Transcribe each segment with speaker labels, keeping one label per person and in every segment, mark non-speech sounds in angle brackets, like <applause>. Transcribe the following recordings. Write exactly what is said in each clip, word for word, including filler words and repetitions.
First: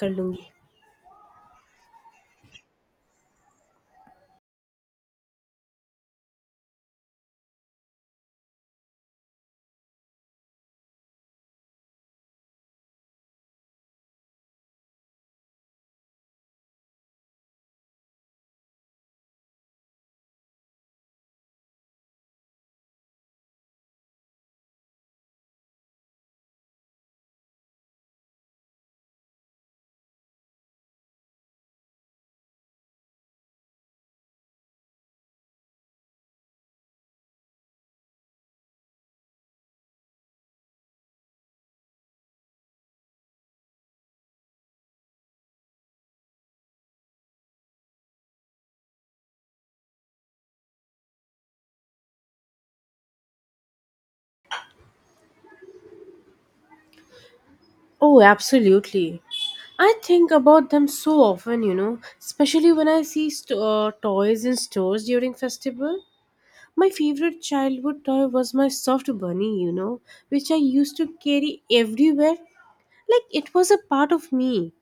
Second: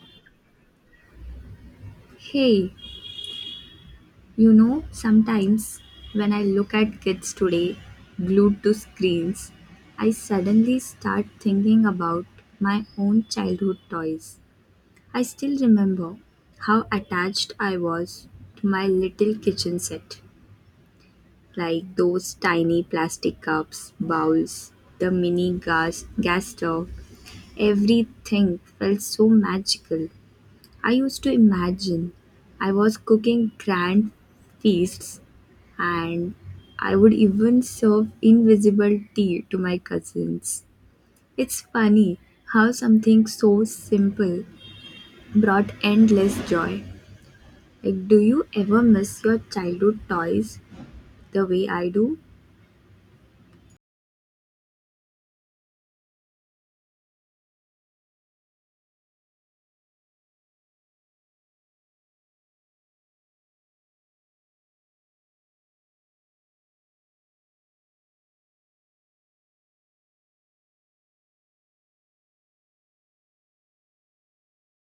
Speaker 1: कर लूंगी
Speaker 2: Hey, you know, sometimes when I look at kids today glued to screens, I suddenly start thinking about my own childhood toys. I still remember how attached I was to my little kitchen set, like those tiny plastic cups, bowls, the mini gas, gas stove. Everything felt so magical. I used to imagine I was cooking grand feasts and I would even serve invisible tea to my cousins. It's funny how something so simple brought endless joy. Like, do you ever miss your childhood toys the way I do?
Speaker 1: Oh, absolutely. I think about them so often, you know, especially when I see st- uh, toys in stores during festival. My favorite childhood toy was my soft bunny, you know, which I used to carry everywhere. Like it was a part of me.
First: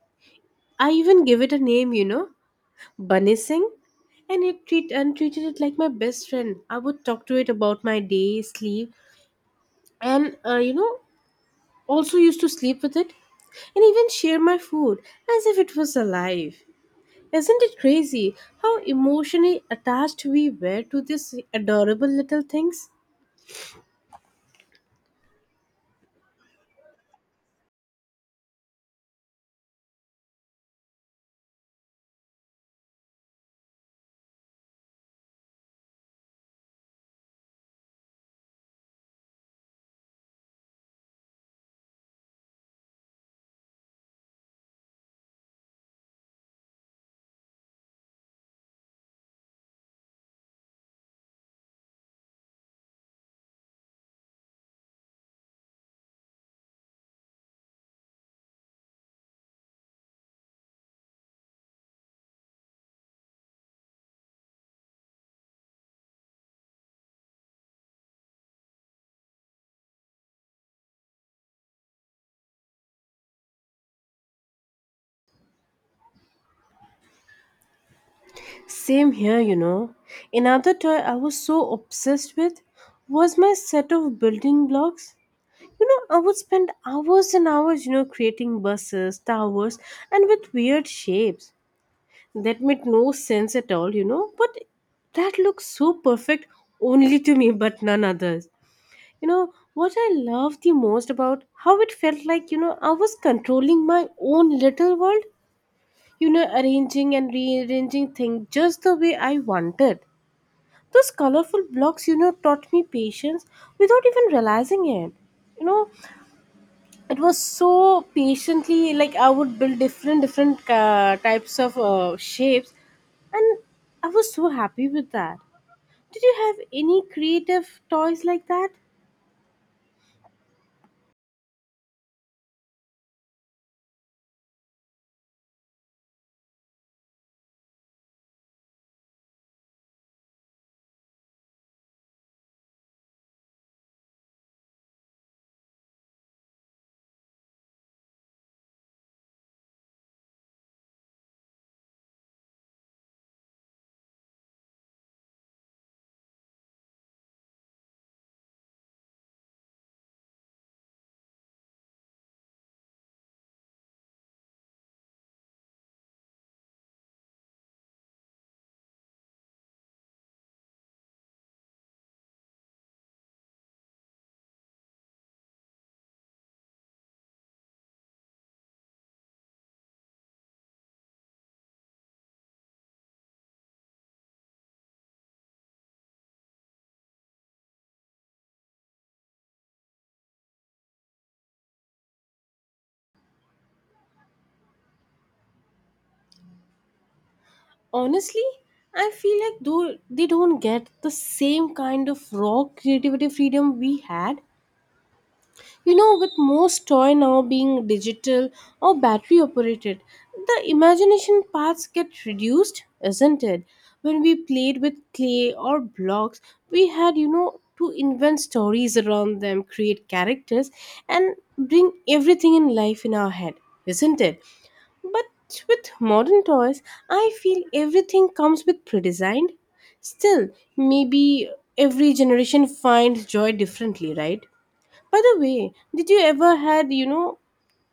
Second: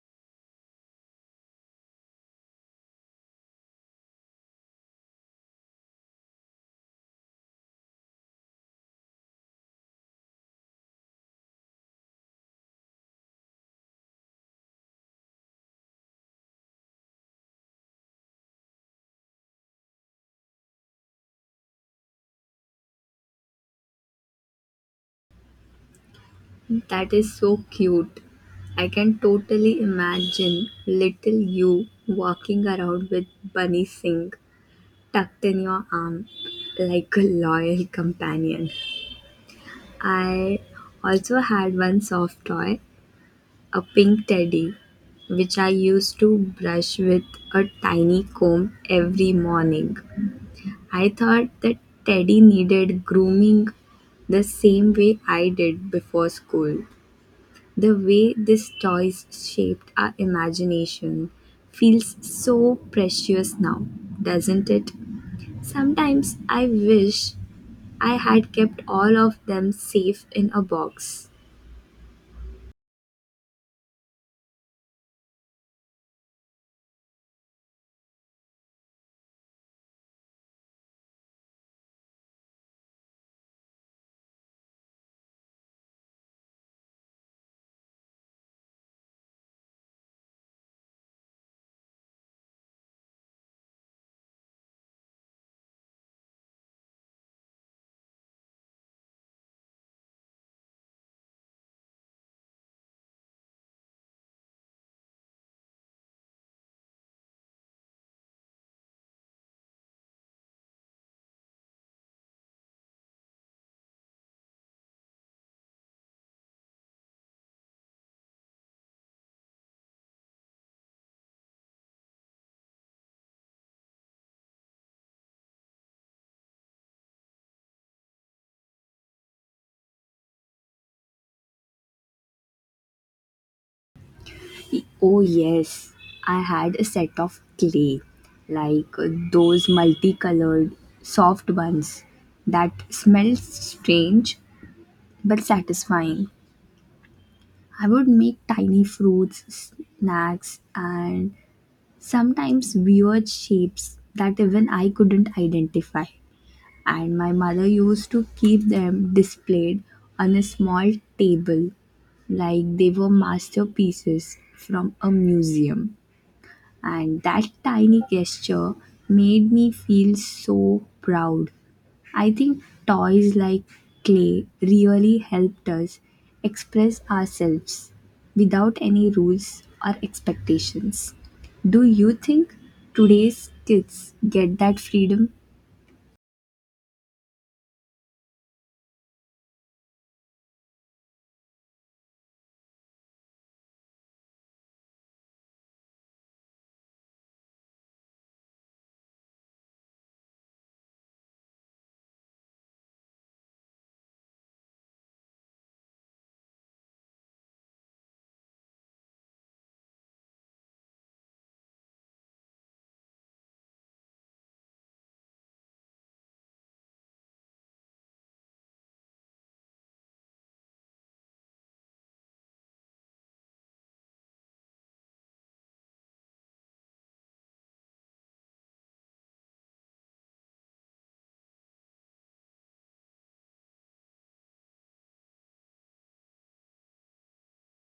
Speaker 1: I even gave it a name, you know, Bunny Singh, and it treat and treated it like my best friend. I would talk to it about my day, sleep, and uh, you know, also used to sleep with it. And even share my food as if it was alive. Isn't it crazy how emotionally attached we were to these adorable little things?
Speaker 2: That is so cute. I can totally imagine little you walking around with Bunny Singh tucked in your arm like a loyal companion. I also had one soft toy, a pink teddy, which I used to brush with a tiny comb every morning. I thought that teddy needed grooming the same way I did before school. The way these toys shaped our imagination feels so precious now, doesn't it? Sometimes I wish I had kept all of them safe in a box.
Speaker 1: Same here, you know. Another toy I was so obsessed with was my set of building blocks. You know, I would spend hours and hours, you know, creating buses, towers, and with weird shapes. That made no sense at all, you know, but that looks so perfect only to me, but none others. You know, what I love the most about how it felt like, you know, I was controlling my own little world, you know, arranging and rearranging things just the way I wanted. Those colorful blocks, you know, taught me patience without even realizing it. You know, it was so patiently like I would build different different uh, types of uh, shapes, and I was so happy with that. Did you have any creative toys like that?
Speaker 2: Oh, yes, I had a set of clay, like uh, those multicolored soft ones that smell strange but satisfying. I would make tiny fruits, snacks, and sometimes weird shapes that even I couldn't identify. And my mother used to keep them displayed on a small table like they were masterpieces from a museum. And that tiny gesture made me feel so proud. I think toys like clay really helped us express ourselves without any rules or expectations. Do you think today's kids get that freedom?
Speaker 1: honestly I feel like though they don't get the same kind of raw creativity freedom we had, you know with most toy now being digital or battery operated. The imagination parts get reduced, isn't it? When we played with clay or blocks, we had, you know to invent stories around them, create characters, and bring everything in life in our head, isn't it? But with modern toys, I feel everything comes with pre-designed. Still, maybe every generation finds joy differently, right? By the way, did you ever had, you know,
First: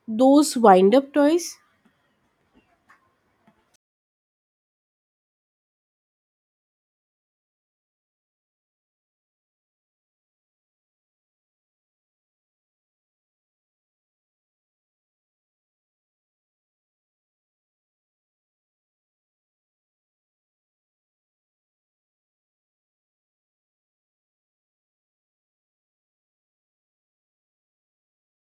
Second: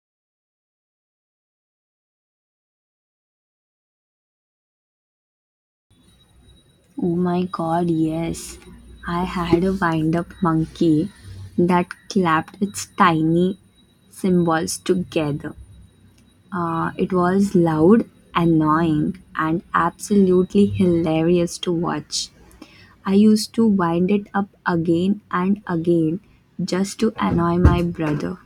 Speaker 1: those wind-up toys?
Speaker 2: Oh my god, yes. I had a wind up monkey that clapped its tiny symbols together. Uh, it was loud, annoying, and absolutely hilarious to watch. I used to wind it up again and again just to annoy my brother.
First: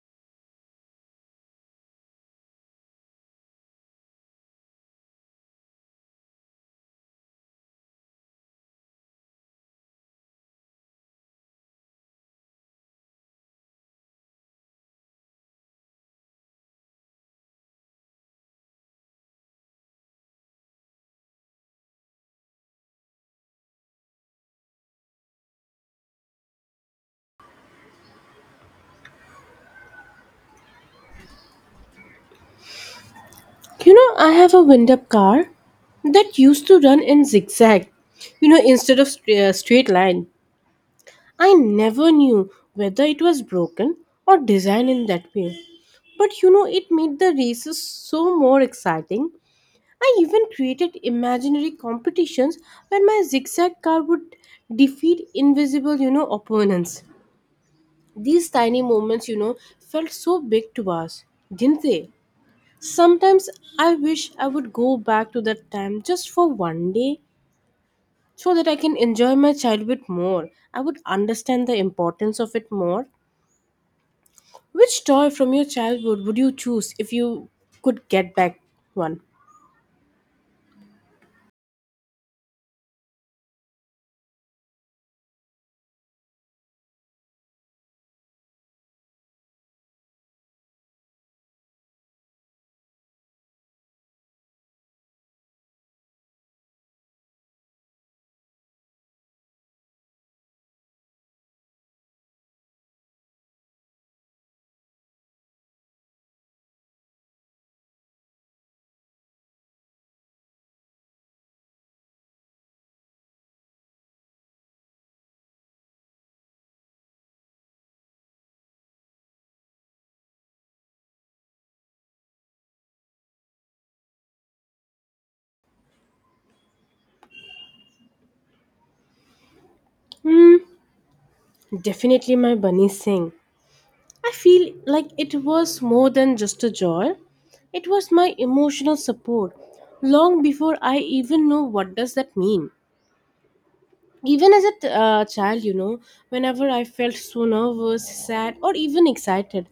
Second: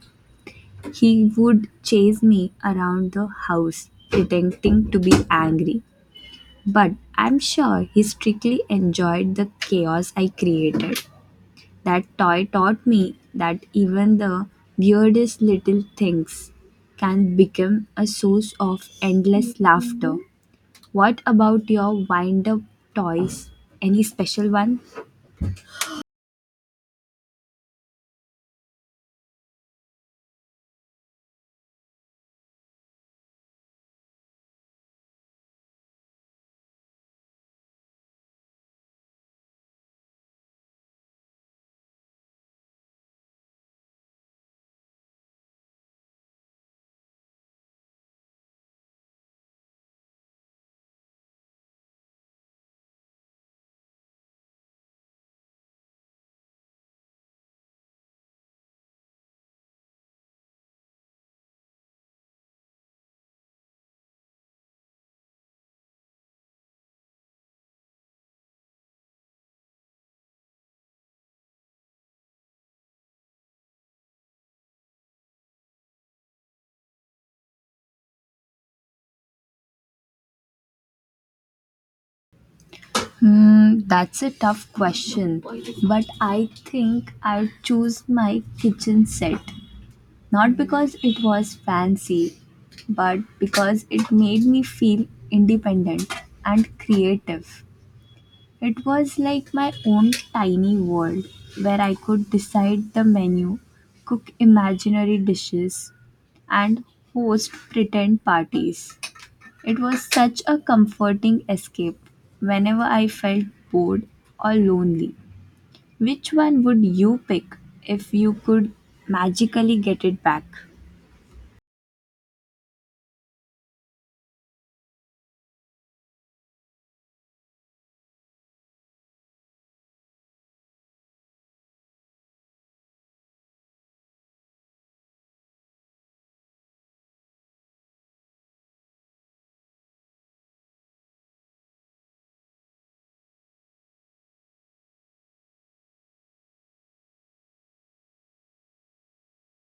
Speaker 2: He would chase me around the house, pretending to be angry. But I'm sure he strictly enjoyed the chaos I created. That toy taught me that even the weirdest little things can become a source of endless laughter. What about your wind up toys? Any special one?
Speaker 1: You know, I have a wind-up car that used to run in zigzag, you know, instead of st- uh, straight line. I never knew whether it was broken or designed in that way. But you know, it made the races so more exciting. I even created imaginary competitions where my zigzag car would defeat invisible, you know, opponents. These tiny moments, you know, felt so big to us, didn't they? Sometimes I wish I would go back to that time just for one day so that I can enjoy my childhood more. I would understand the importance of it more. Which toy from your childhood would you choose if you could get back one?
Speaker 2: Hmm, that's a tough question. But I think I'd choose my kitchen set. Not because it was fancy, but because it made me feel independent and creative. It was like my own tiny world where I could decide the menu, cook imaginary dishes, and host pretend parties. It was such a comforting escape whenever I felt bored or lonely. Which one would you pick if you could magically get it back?
Speaker 1: Hmm, definitely my Bunny Singh. I feel like it was more than just a joy. It was my emotional support long before I even know what does that mean. Even as a t- uh, child, you know, whenever I felt so nervous, sad, or even excited,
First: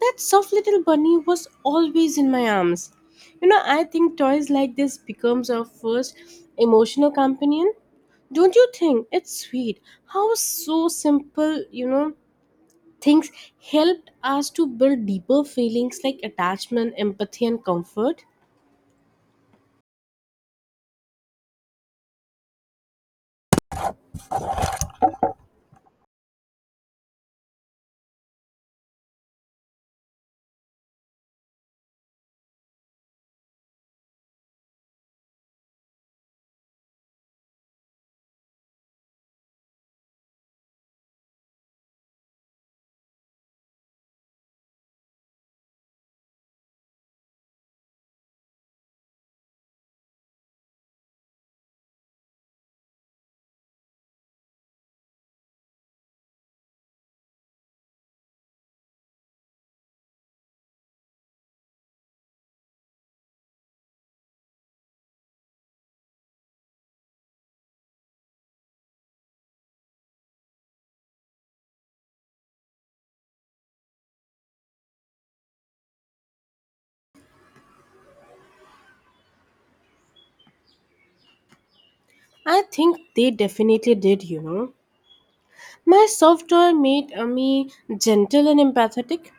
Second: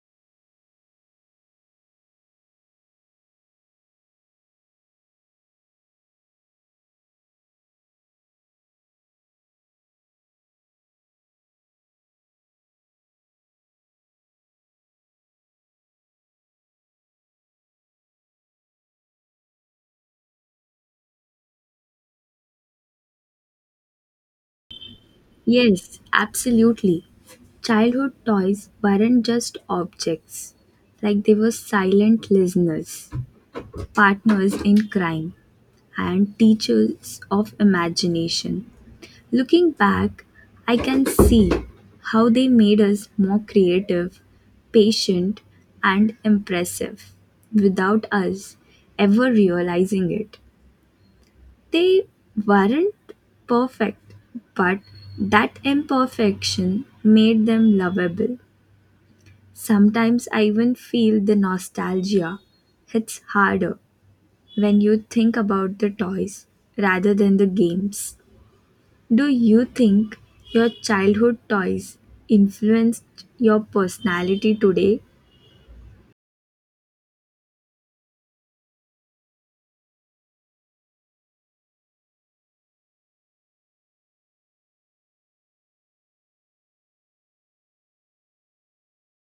Speaker 1: that soft little bunny was always in my arms. You know, I think toys like this becomes our first emotional companion. Don't you think it's sweet how so simple, you know, things helped us to build deeper feelings like attachment, empathy, and comfort.
Speaker 2: Yes, absolutely. Childhood toys weren't just objects, like they were silent listeners, partners in crime, and teachers of imagination. Looking back, I can see how they made us more creative, patient, and impressive without us ever realizing it. They weren't perfect, but that imperfection made them lovable. Sometimes I even feel the nostalgia hits harder when you think about the toys rather than the games. Do you think your childhood toys influenced your personality today?
Speaker 1: I think they definitely did, you know. My soft toy made uh, me gentle and empathetic,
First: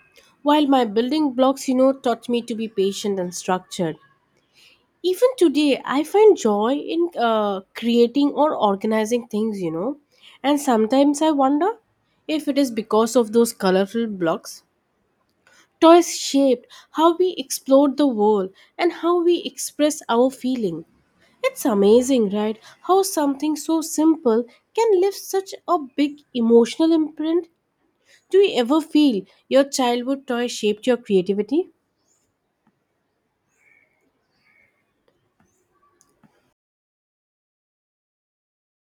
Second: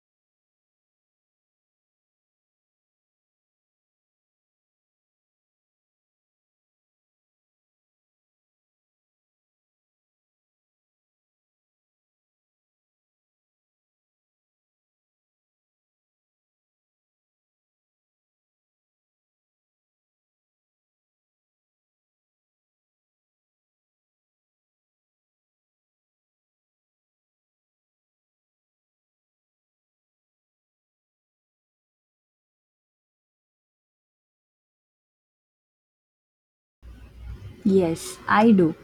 Speaker 1: while my building blocks, you know, taught me to be patient and structured. Even today, I find joy in uh, creating or organizing things, you know. And sometimes I wonder if it is because of those colorful blocks. Toys shaped how we explored the world and how we express our feeling. It's amazing, right? How something so simple can leave such a big emotional imprint. Do you ever feel your childhood toy shaped your creativity?
Speaker 2: Yes, I do.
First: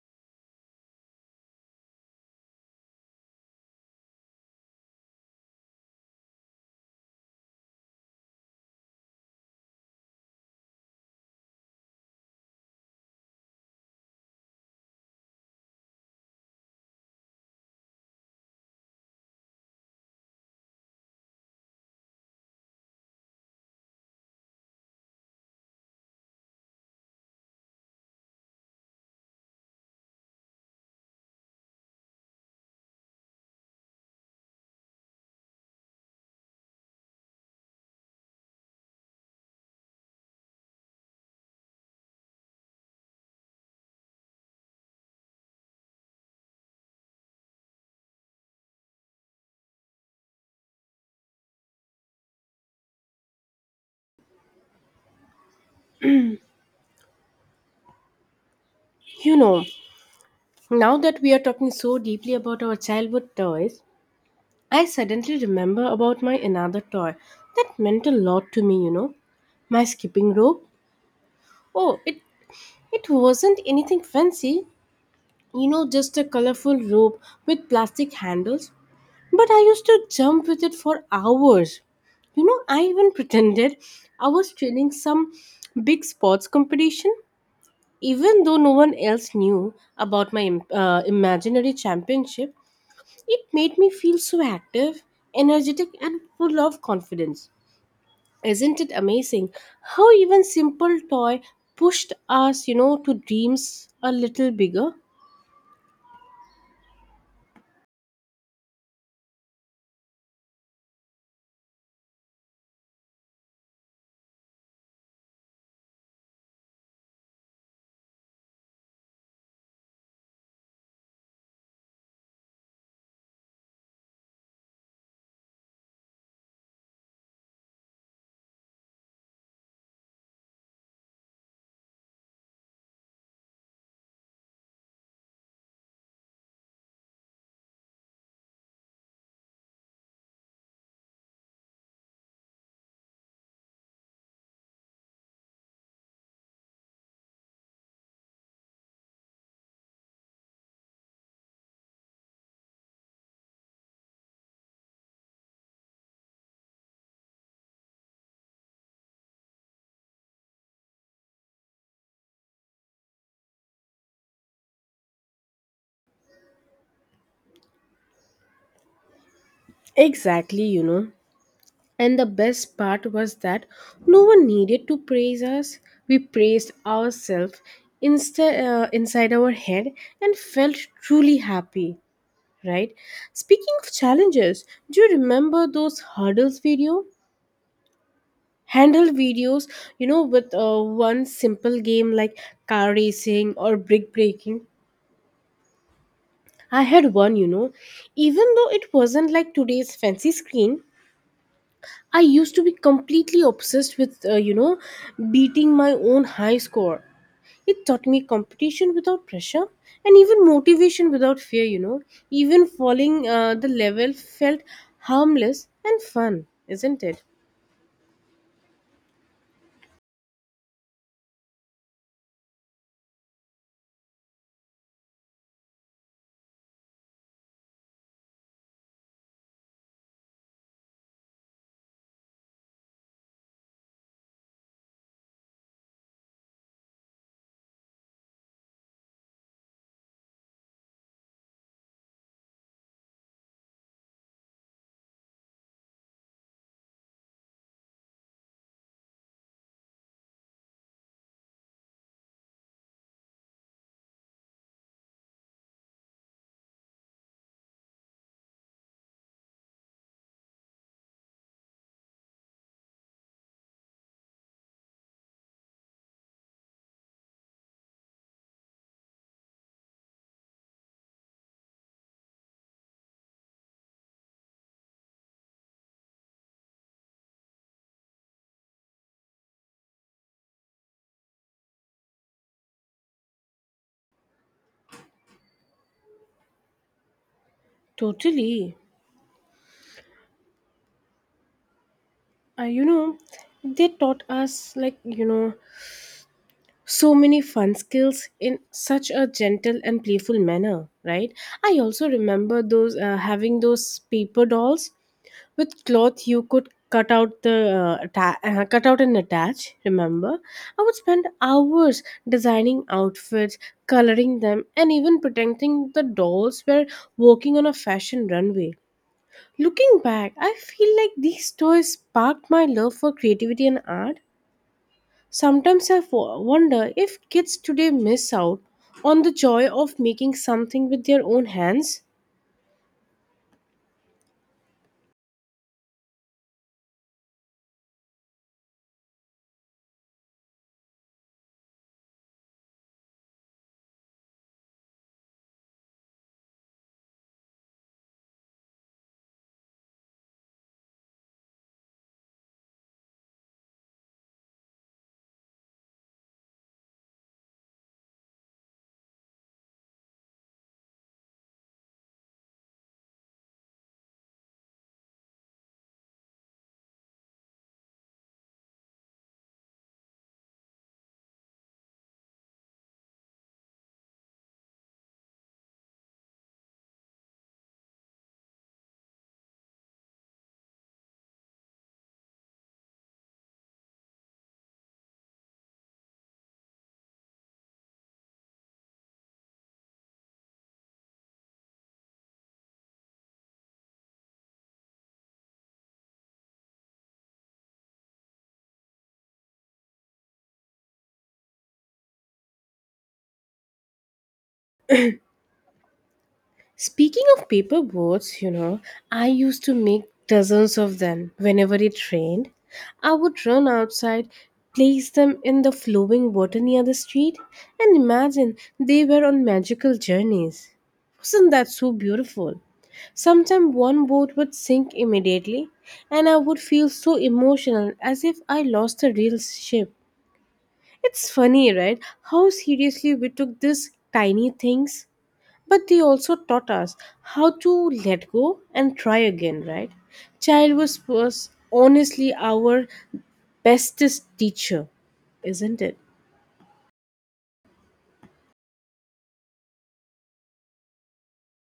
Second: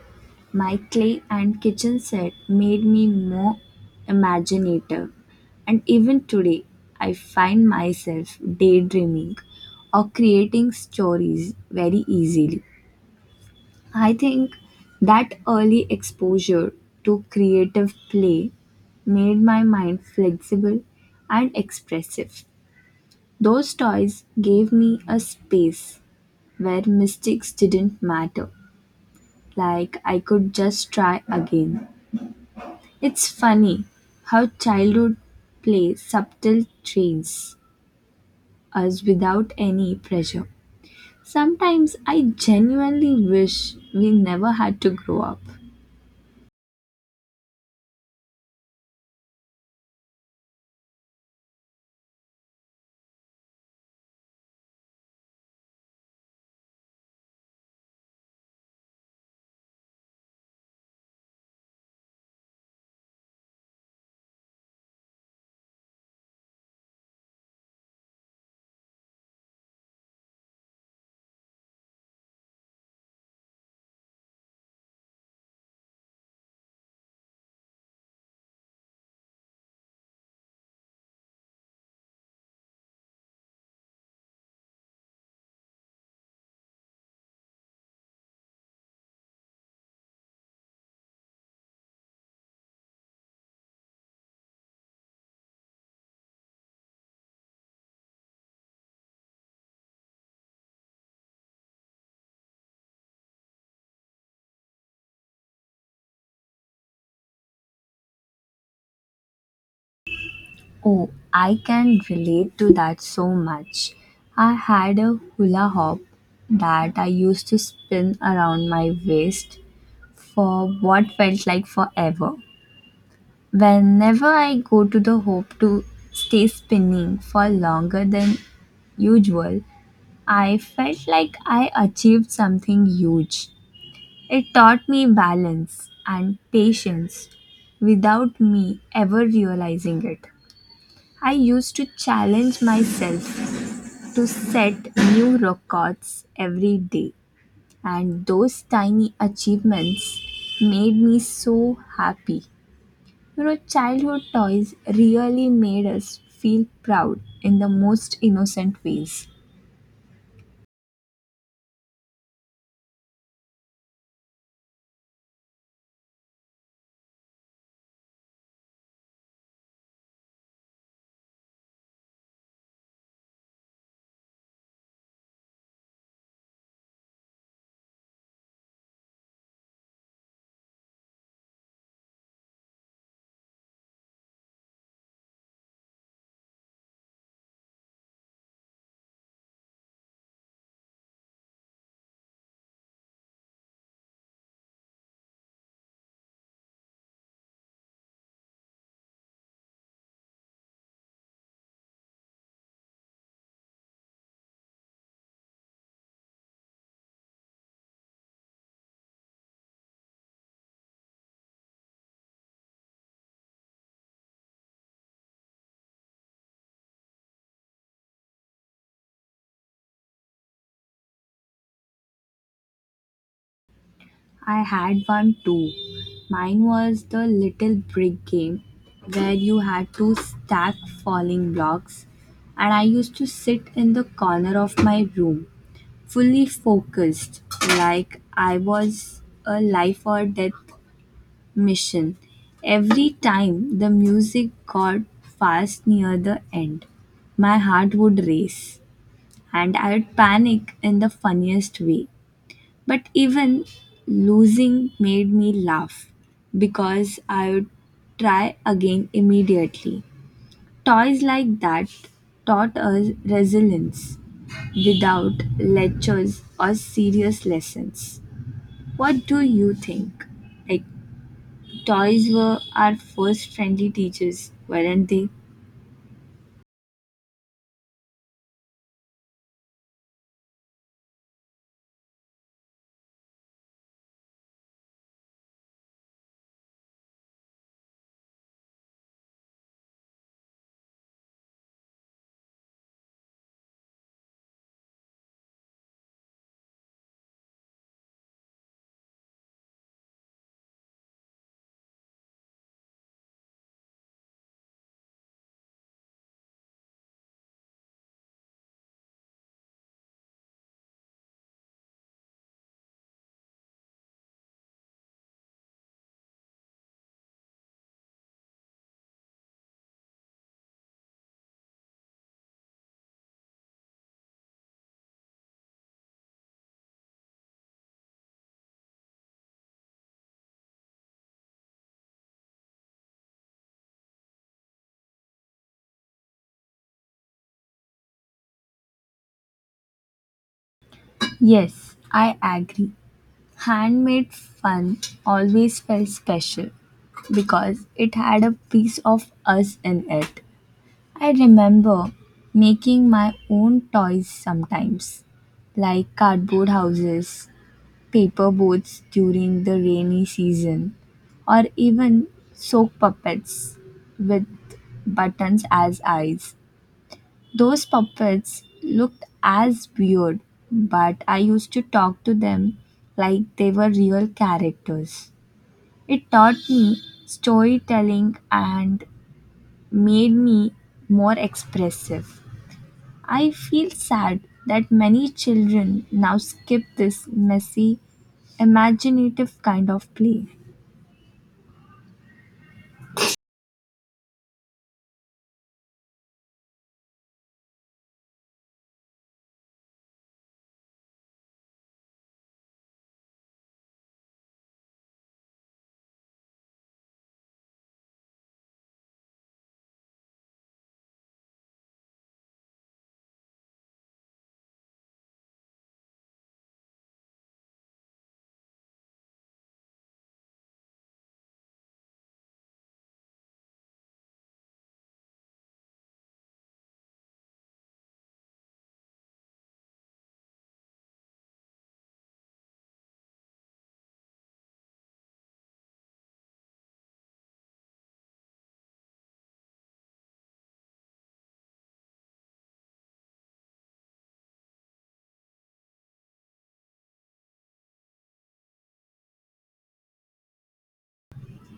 Speaker 2: My clay and kitchen set made me more imaginative, and even today, I find myself daydreaming or creating stories very easily. I think that early exposure to creative play made my mind flexible and expressive. Those toys gave me a space where mistakes didn't matter, like I could just try again. It's funny how childhood play subtle trains us without any pressure. Sometimes I genuinely wish we never had to grow up.
Speaker 1: You know, now that we are talking so deeply about our childhood toys, I suddenly remember about my another toy that meant a lot to me, you know my skipping rope. Oh, it it wasn't anything fancy, you know, just a colorful rope with plastic handles. But I used to jump with it for hours. You know, I even <laughs> pretended I was training some big sports competition. Even though no one else knew about my im- uh, imaginary championship, it made me feel so active, energetic, and full of confidence. Isn't it amazing how even simple toy pushed us, you know, to dreams a little bigger?
Speaker 2: Oh, I can relate to that so much. I had a hula hoop that I used to spin around my waist for what felt like forever. Whenever I go to the hoop to stay spinning for longer than usual, I felt like I achieved something huge. It taught me balance and patience without me ever realizing it. I used to challenge myself to set new records every day, and those tiny achievements made me so happy. You know, childhood toys really made us feel proud in the most innocent ways.
Speaker 1: Exactly, you know. And the best part was that no one needed to praise us. We praised ourselves insta- uh, inside our head and felt truly happy, right? Speaking of challenges, do you remember those hurdles video? Handle videos, you know, with uh, one simple game like car racing or brick breaking. I had one, you know, even though it wasn't like today's fancy screen, I used to be completely obsessed with, uh, you know, beating my own high score. It taught me competition without pressure and even motivation without fear, you know. Even falling uh, the level felt harmless and fun, isn't it?
Speaker 2: I had one too. Mine was the little brick game where you had to stack falling blocks, and I used to sit in the corner of my room fully focused, like I was a life or death mission. Every time the music got fast near the end, my heart would race and I would panic in the funniest way. But even losing made me laugh because I would try again immediately. Toys like that taught us resilience without lectures or serious lessons. What do you think? Like, toys were our first friendly teachers, weren't they?
Speaker 1: Totally. Uh, you know, they taught us, like, you know, so many fun skills in such a gentle and playful manner, right? I also remember those uh, having those paper dolls with cloth you could cut out the uh, atta- uh, cut out and attach, remember? I would spend hours designing outfits, coloring them, and even pretending the dolls were walking on a fashion runway. Looking back, I feel like these toys sparked my love for creativity and art. Sometimes I fo- wonder if kids today miss out on the joy of making something with their own hands.
Speaker 2: Yes, I agree. Handmade fun always felt special because it had a piece of us in it. I remember making my own toys sometimes, like cardboard houses, paper boats during the rainy season, or even soap puppets with buttons as eyes. Those puppets looked as weird, but I used to talk to them like they were real characters. It taught me storytelling and made me more expressive. I feel sad that many children now skip this messy, imaginative kind of play.
Speaker 1: Speaking of paper boats, you know, I used to make dozens of them whenever it rained. I would run outside, place them in the flowing water near the street, and imagine they were on magical journeys. Wasn't that so beautiful? Sometimes one boat would sink immediately, and I would feel so emotional as if I lost a real ship. It's funny, right? How seriously we took these tiny things. But they also taught us how to let go and try again, right? Child was, was honestly our bestest teacher, isn't it?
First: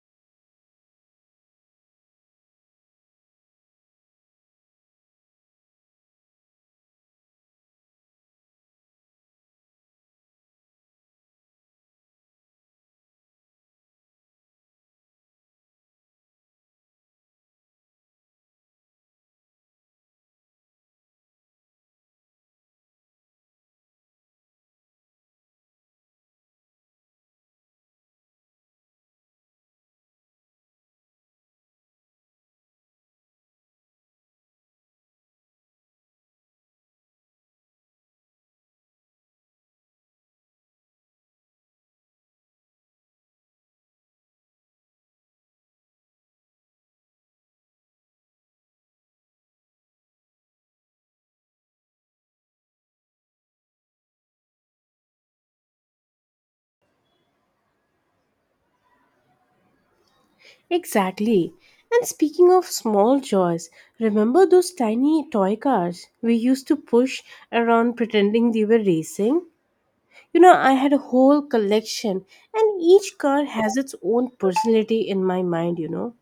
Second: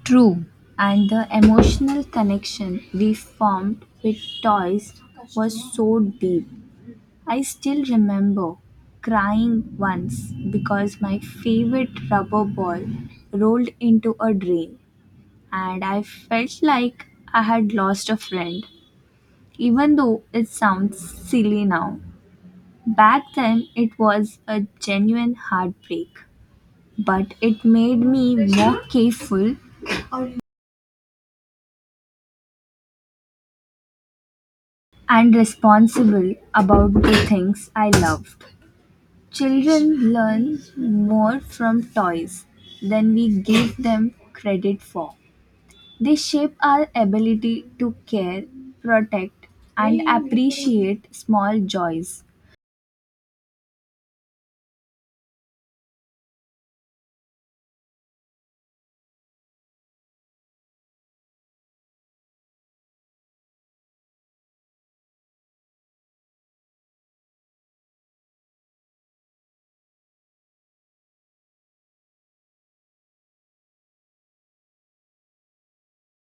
Speaker 2: True, and the emotional connection we formed with toys was so deep. I still remember crying once because my favorite rubber ball rolled into a drain and I felt like I had lost a friend, even though it sounds silly now. Back then, it was a genuine heartbreak, but it made me more careful and responsible about the things I loved. Children learn more from toys than we give them credit for. They shape our ability to care, protect, and appreciate small joys.
Speaker 1: Exactly. And speaking of small joys, remember those tiny toy cars we used to push around pretending they were racing? You know, I had a whole collection, and each car has its own personality in my mind, you know.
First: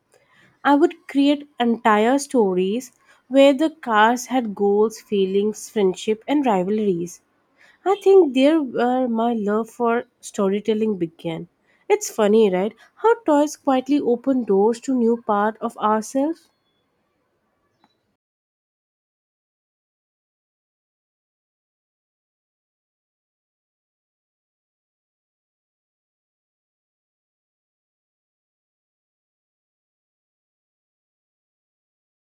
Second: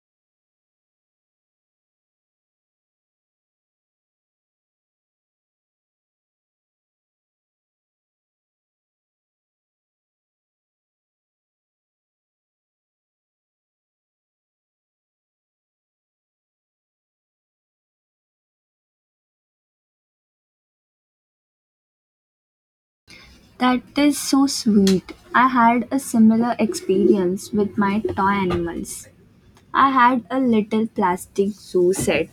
Speaker 1: I would create entire stories where the cars had goals, feelings, friendship, and rivalries. I think there where my love for storytelling began. It's funny, right? How toys quietly open doors to new part of ourselves.
Speaker 2: That is so sweet. I had a similar experience with my toy animals. I had a little plastic zoo set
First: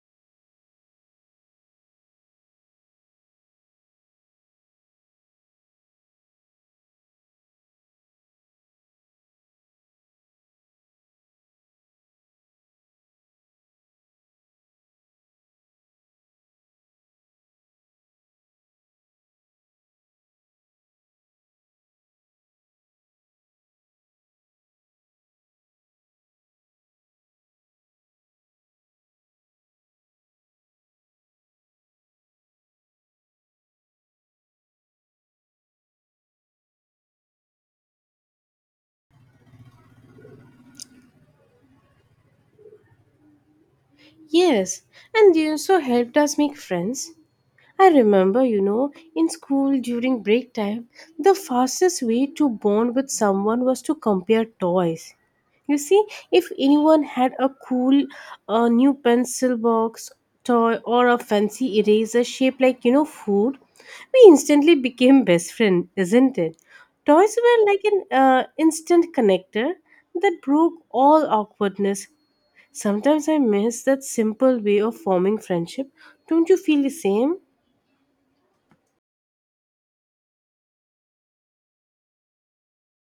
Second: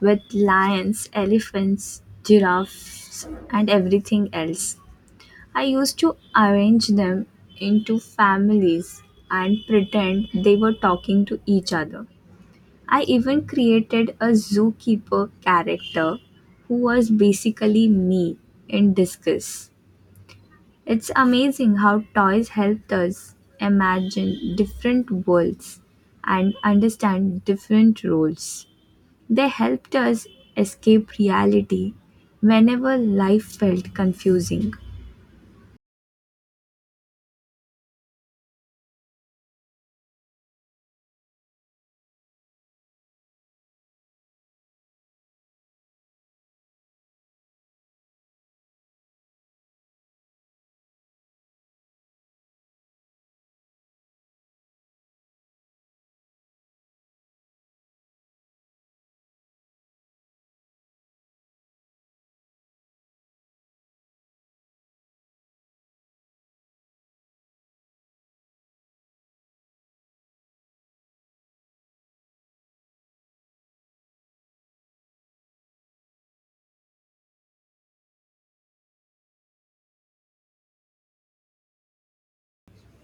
Speaker 2: with lions, elephants, giraffes, and everything else. I used to arrange them into families and pretend they were talking to each other. I even created a zookeeper character who was basically me in disguise. It's amazing how toys helped us imagine different worlds and understand different roles. They helped us escape reality whenever life felt confusing.
Speaker 1: Yes, and they also helped us make friends. I remember, you know, in school during break time, the fastest way to bond with someone was to compare toys. You see, if anyone had a cool uh, new pencil box, toy, or a fancy eraser shaped like, you know, food, we instantly became best friend, isn't it? Toys were like an uh, instant connector that broke all awkwardness. Sometimes I miss that simple way of forming friendship. Don't you feel the same?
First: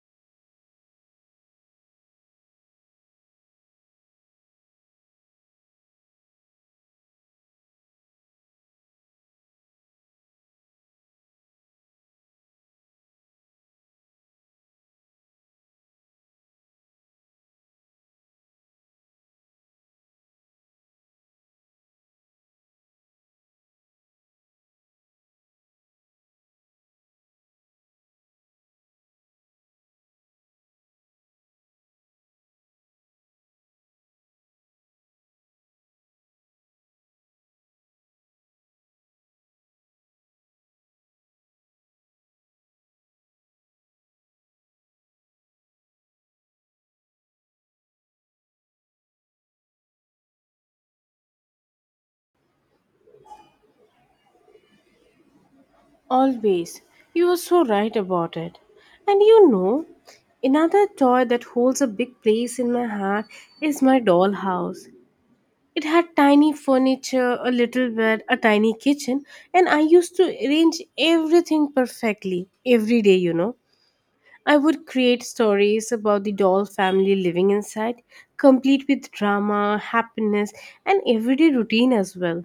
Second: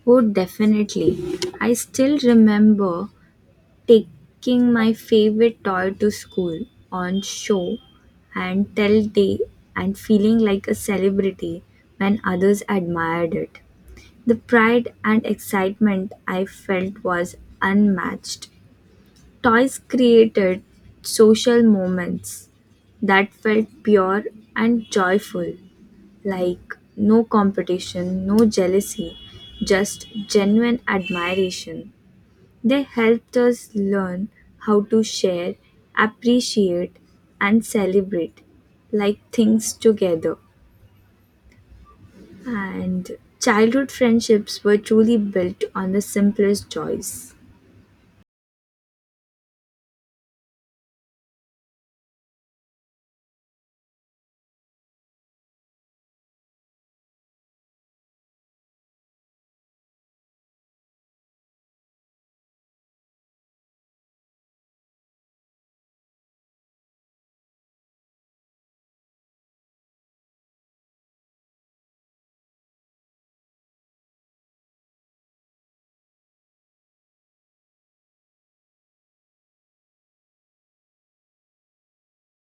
Speaker 2: Oh, definitely. I still remember taking my favorite toy to school on show and tell day and feeling like a celebrity when others admired it. The pride and excitement I felt was unmatched. Toys created social moments that felt pure and joyful, like no competition, no jealousy, just genuine admiration. They helped us learn how to share, appreciate, and celebrate like things together. And childhood friendships were truly built on the simplest joys.
Speaker 1: Always. You are so right about it. And you know, another toy that holds a big place in my heart is my dollhouse. It had tiny furniture, a little bed, a tiny kitchen, and I used to arrange everything perfectly every day, you know. I would create stories about the doll family living inside, complete with drama, happiness, and everyday routine as well.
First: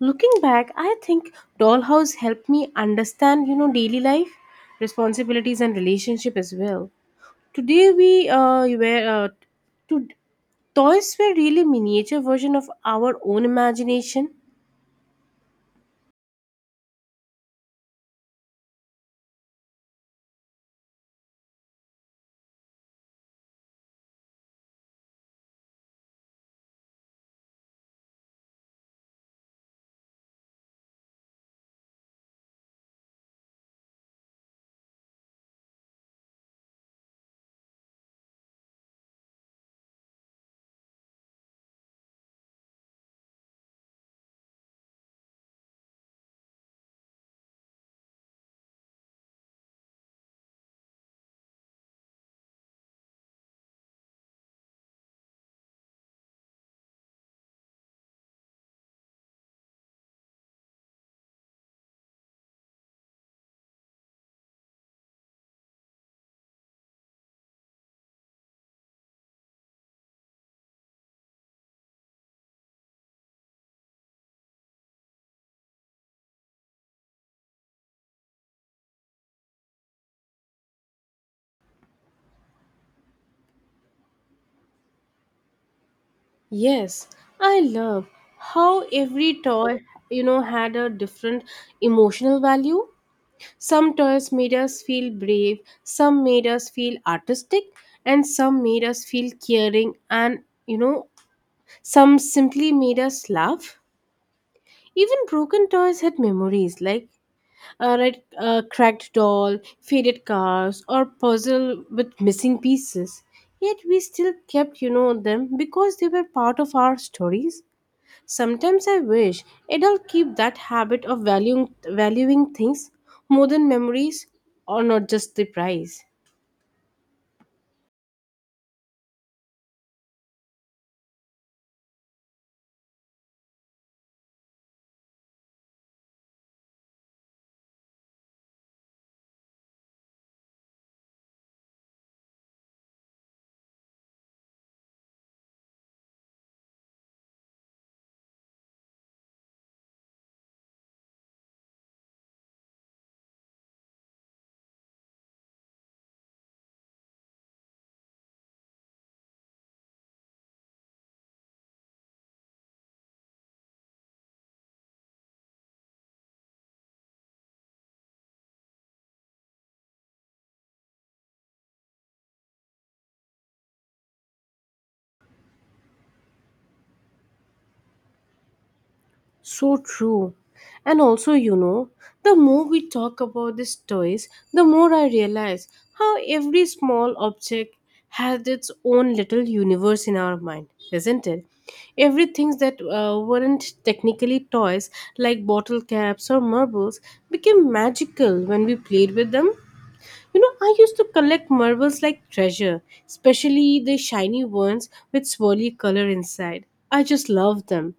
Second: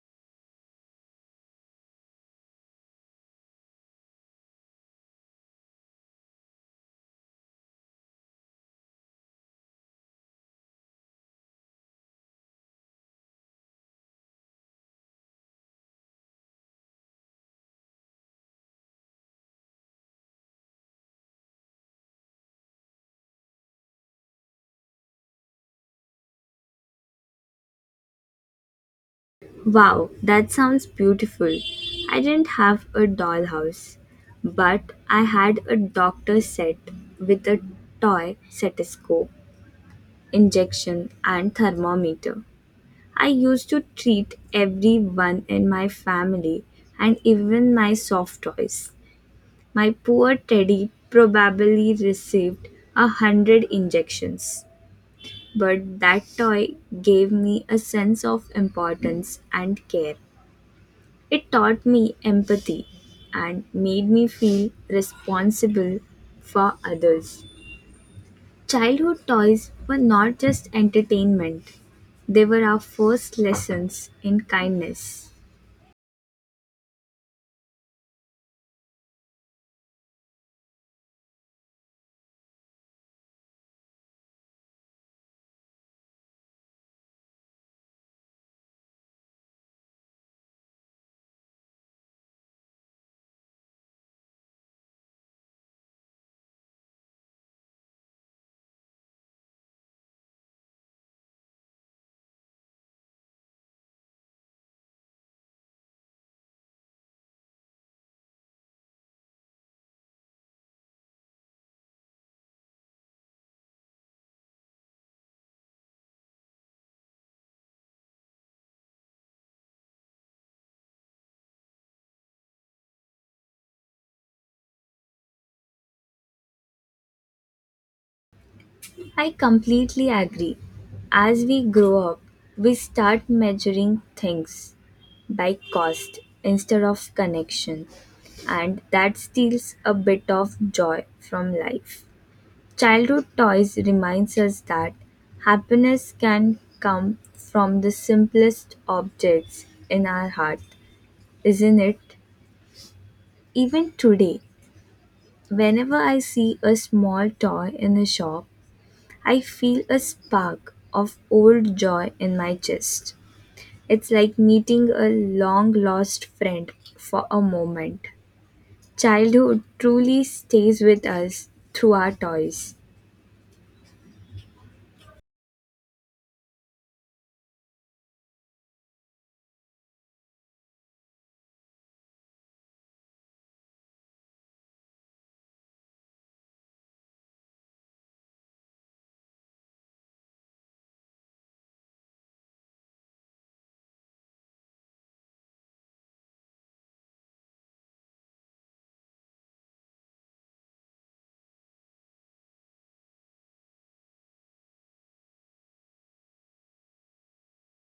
Speaker 1: Looking back, I think dollhouse helped me understand, you know, daily life, responsibilities, and relationship as well. Today we uh, were uh, to toys were really miniature version of our own imagination.
Speaker 2: Wow, that sounds beautiful. I didn't have a dollhouse, but I had a doctor set with a toy stethoscope, injection, and thermometer. I used to treat everyone in my family and even my soft toys. My poor Teddy probably received a hundred injections, but that toy gave me a sense of importance and care. It taught me empathy and made me feel responsible for others. Childhood toys were not just entertainment, they were our first lessons in kindness.
Speaker 1: Yes, I love how every toy, you know, had a different emotional value. Some toys made us feel brave, some made us feel artistic, and some made us feel caring, and you know, some simply made us laugh. Even broken toys had memories like a red, uh, cracked doll, faded cars, or puzzle with missing pieces. Yet we still kept, you know, them because they were part of our stories. Sometimes I wish adults keep that habit of valuing, valuing things more than memories or not just the price.
Speaker 2: I completely agree. As we grow up, we start measuring things by cost instead of connection, and that steals a bit of joy from life. Childhood toys reminds us that happiness can come from the simplest objects in our heart, isn't it? Even today, whenever I see a small toy in a shop, I feel a spark of old joy in my chest. It's like meeting a long lost friend for a moment. Childhood truly stays with us through our toys.
Speaker 1: So true. And also, you know, the more we talk about these toys, the more I realize how every small object has its own little universe in our mind, isn't it? Everything that uh, weren't technically toys, like bottle caps or marbles, became magical when we played with them. You know, I used to collect marbles like treasure, especially the shiny ones with swirly color inside. I just loved them.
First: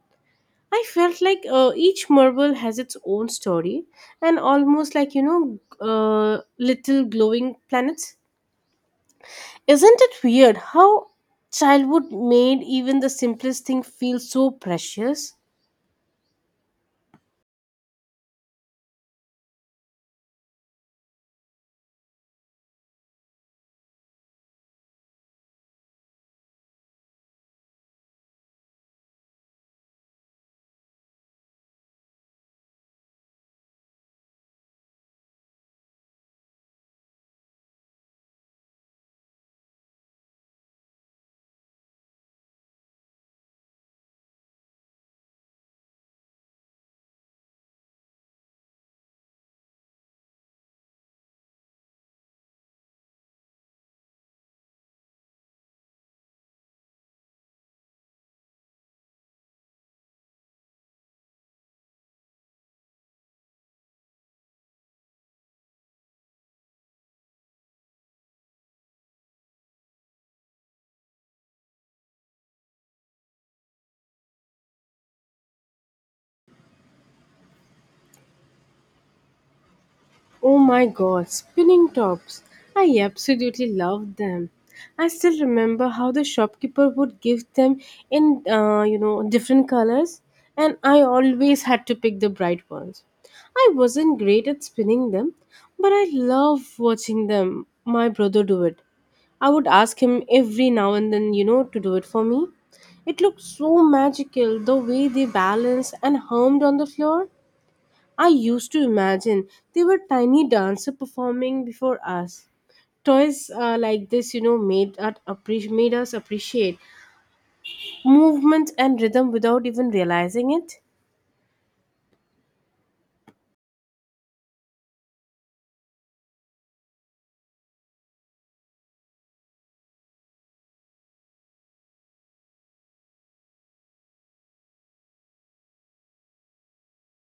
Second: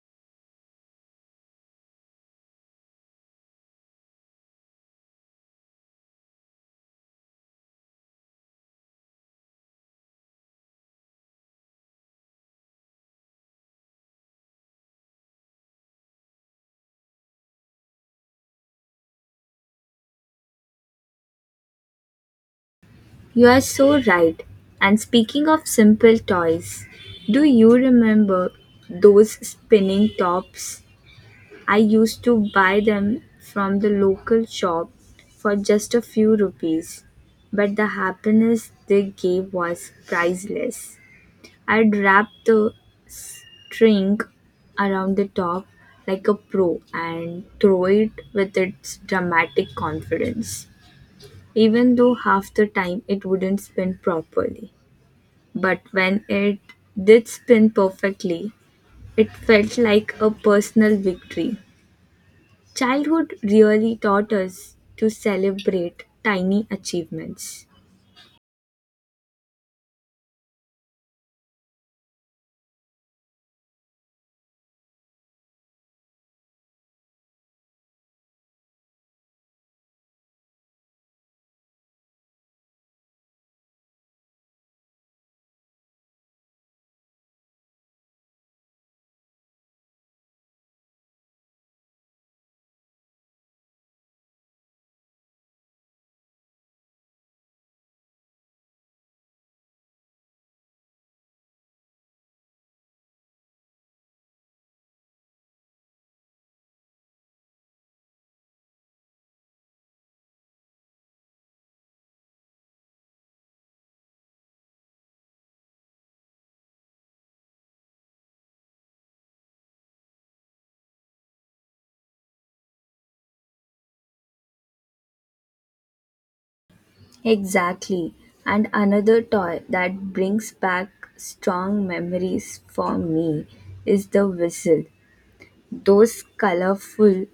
Speaker 1: I felt like uh, each marble has its own story and almost like, you know, uh, little glowing planets. Isn't it weird how childhood made even the simplest thing feel so precious?
Speaker 2: You are so right. And speaking of simple toys, do you remember those spinning tops? I used to buy them from the local shop for just a few rupees, but the happiness they gave was priceless. I'd wrap the string around the top like a pro and throw it with its dramatic confidence, even though half the time it wouldn't spin properly. But when it did spin perfectly, it felt like a personal victory. Childhood really taught us to celebrate tiny achievements.
Speaker 1: Oh my god, spinning tops! I absolutely loved them. I still remember how the shopkeeper would give them in, uh, you know, different colors, and I always had to pick the bright ones. I wasn't great at spinning them, but I love watching them. My brother do it. I would ask him every now and then, you know, to do it for me. It looked so magical the way they balanced and hummed on the floor. I used to imagine they were tiny dancer performing before us. Toys uh, like this, you know, made, us appreci- made us appreciate movement and rhythm without even realizing it.
Speaker 2: Exactly. And another toy that brings back strong memories for me is the whistle. Those colorful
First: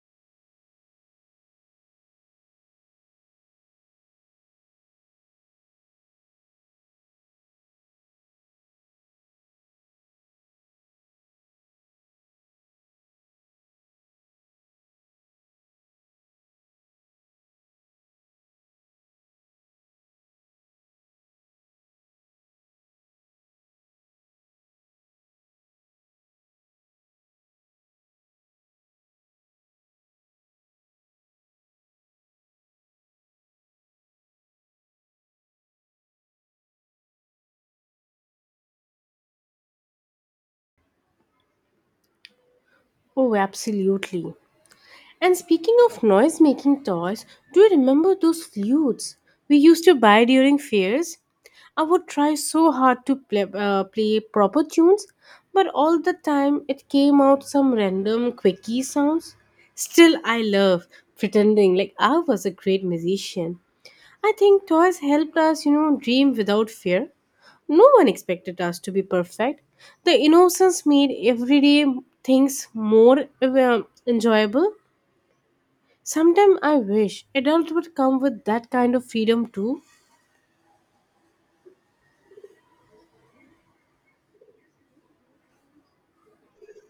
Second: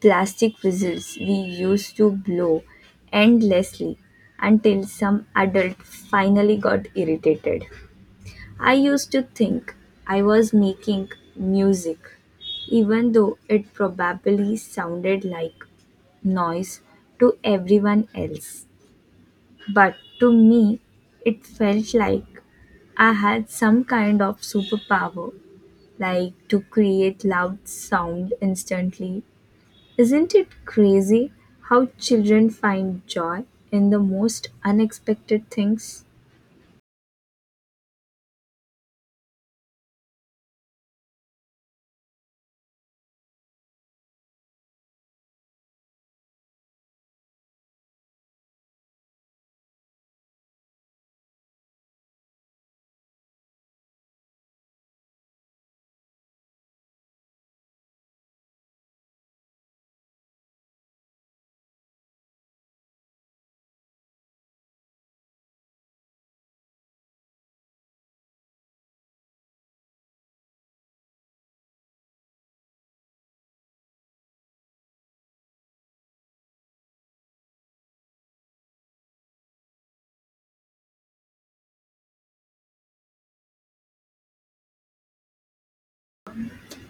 Speaker 2: plastic whistles we used to blow endlessly until some adult finally got irritated. I used to think I was making music, even though it probably sounded like noise to everyone else. But to me, it felt like I had some kind of superpower, like to create loud sound instantly. Isn't it crazy how children find joy in the most unexpected things?
Speaker 1: Oh, absolutely. And speaking of noise making toys, do you remember those flutes we used to buy during fairs? I would try so hard to play, uh, play proper tunes, but all the time it came out some random quirky sounds. Still, I love pretending like I was a great musician. I think toys helped us, you know, dream without fear. No one expected us to be perfect. The innocence made everyday things more uh, enjoyable. Sometimes I wish adults would come with that kind of freedom too.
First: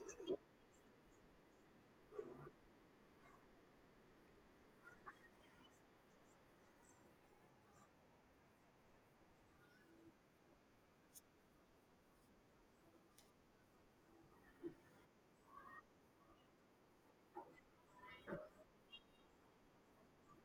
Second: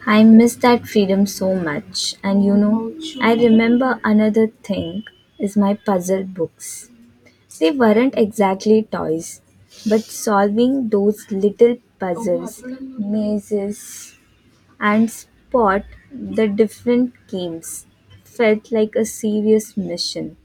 Speaker 2: I miss that freedom so much. And you know, I remember another thing is my puzzle books. They weren't exactly toys, but solving those little puzzles, mazes, and spot the different games felt like a serious mission.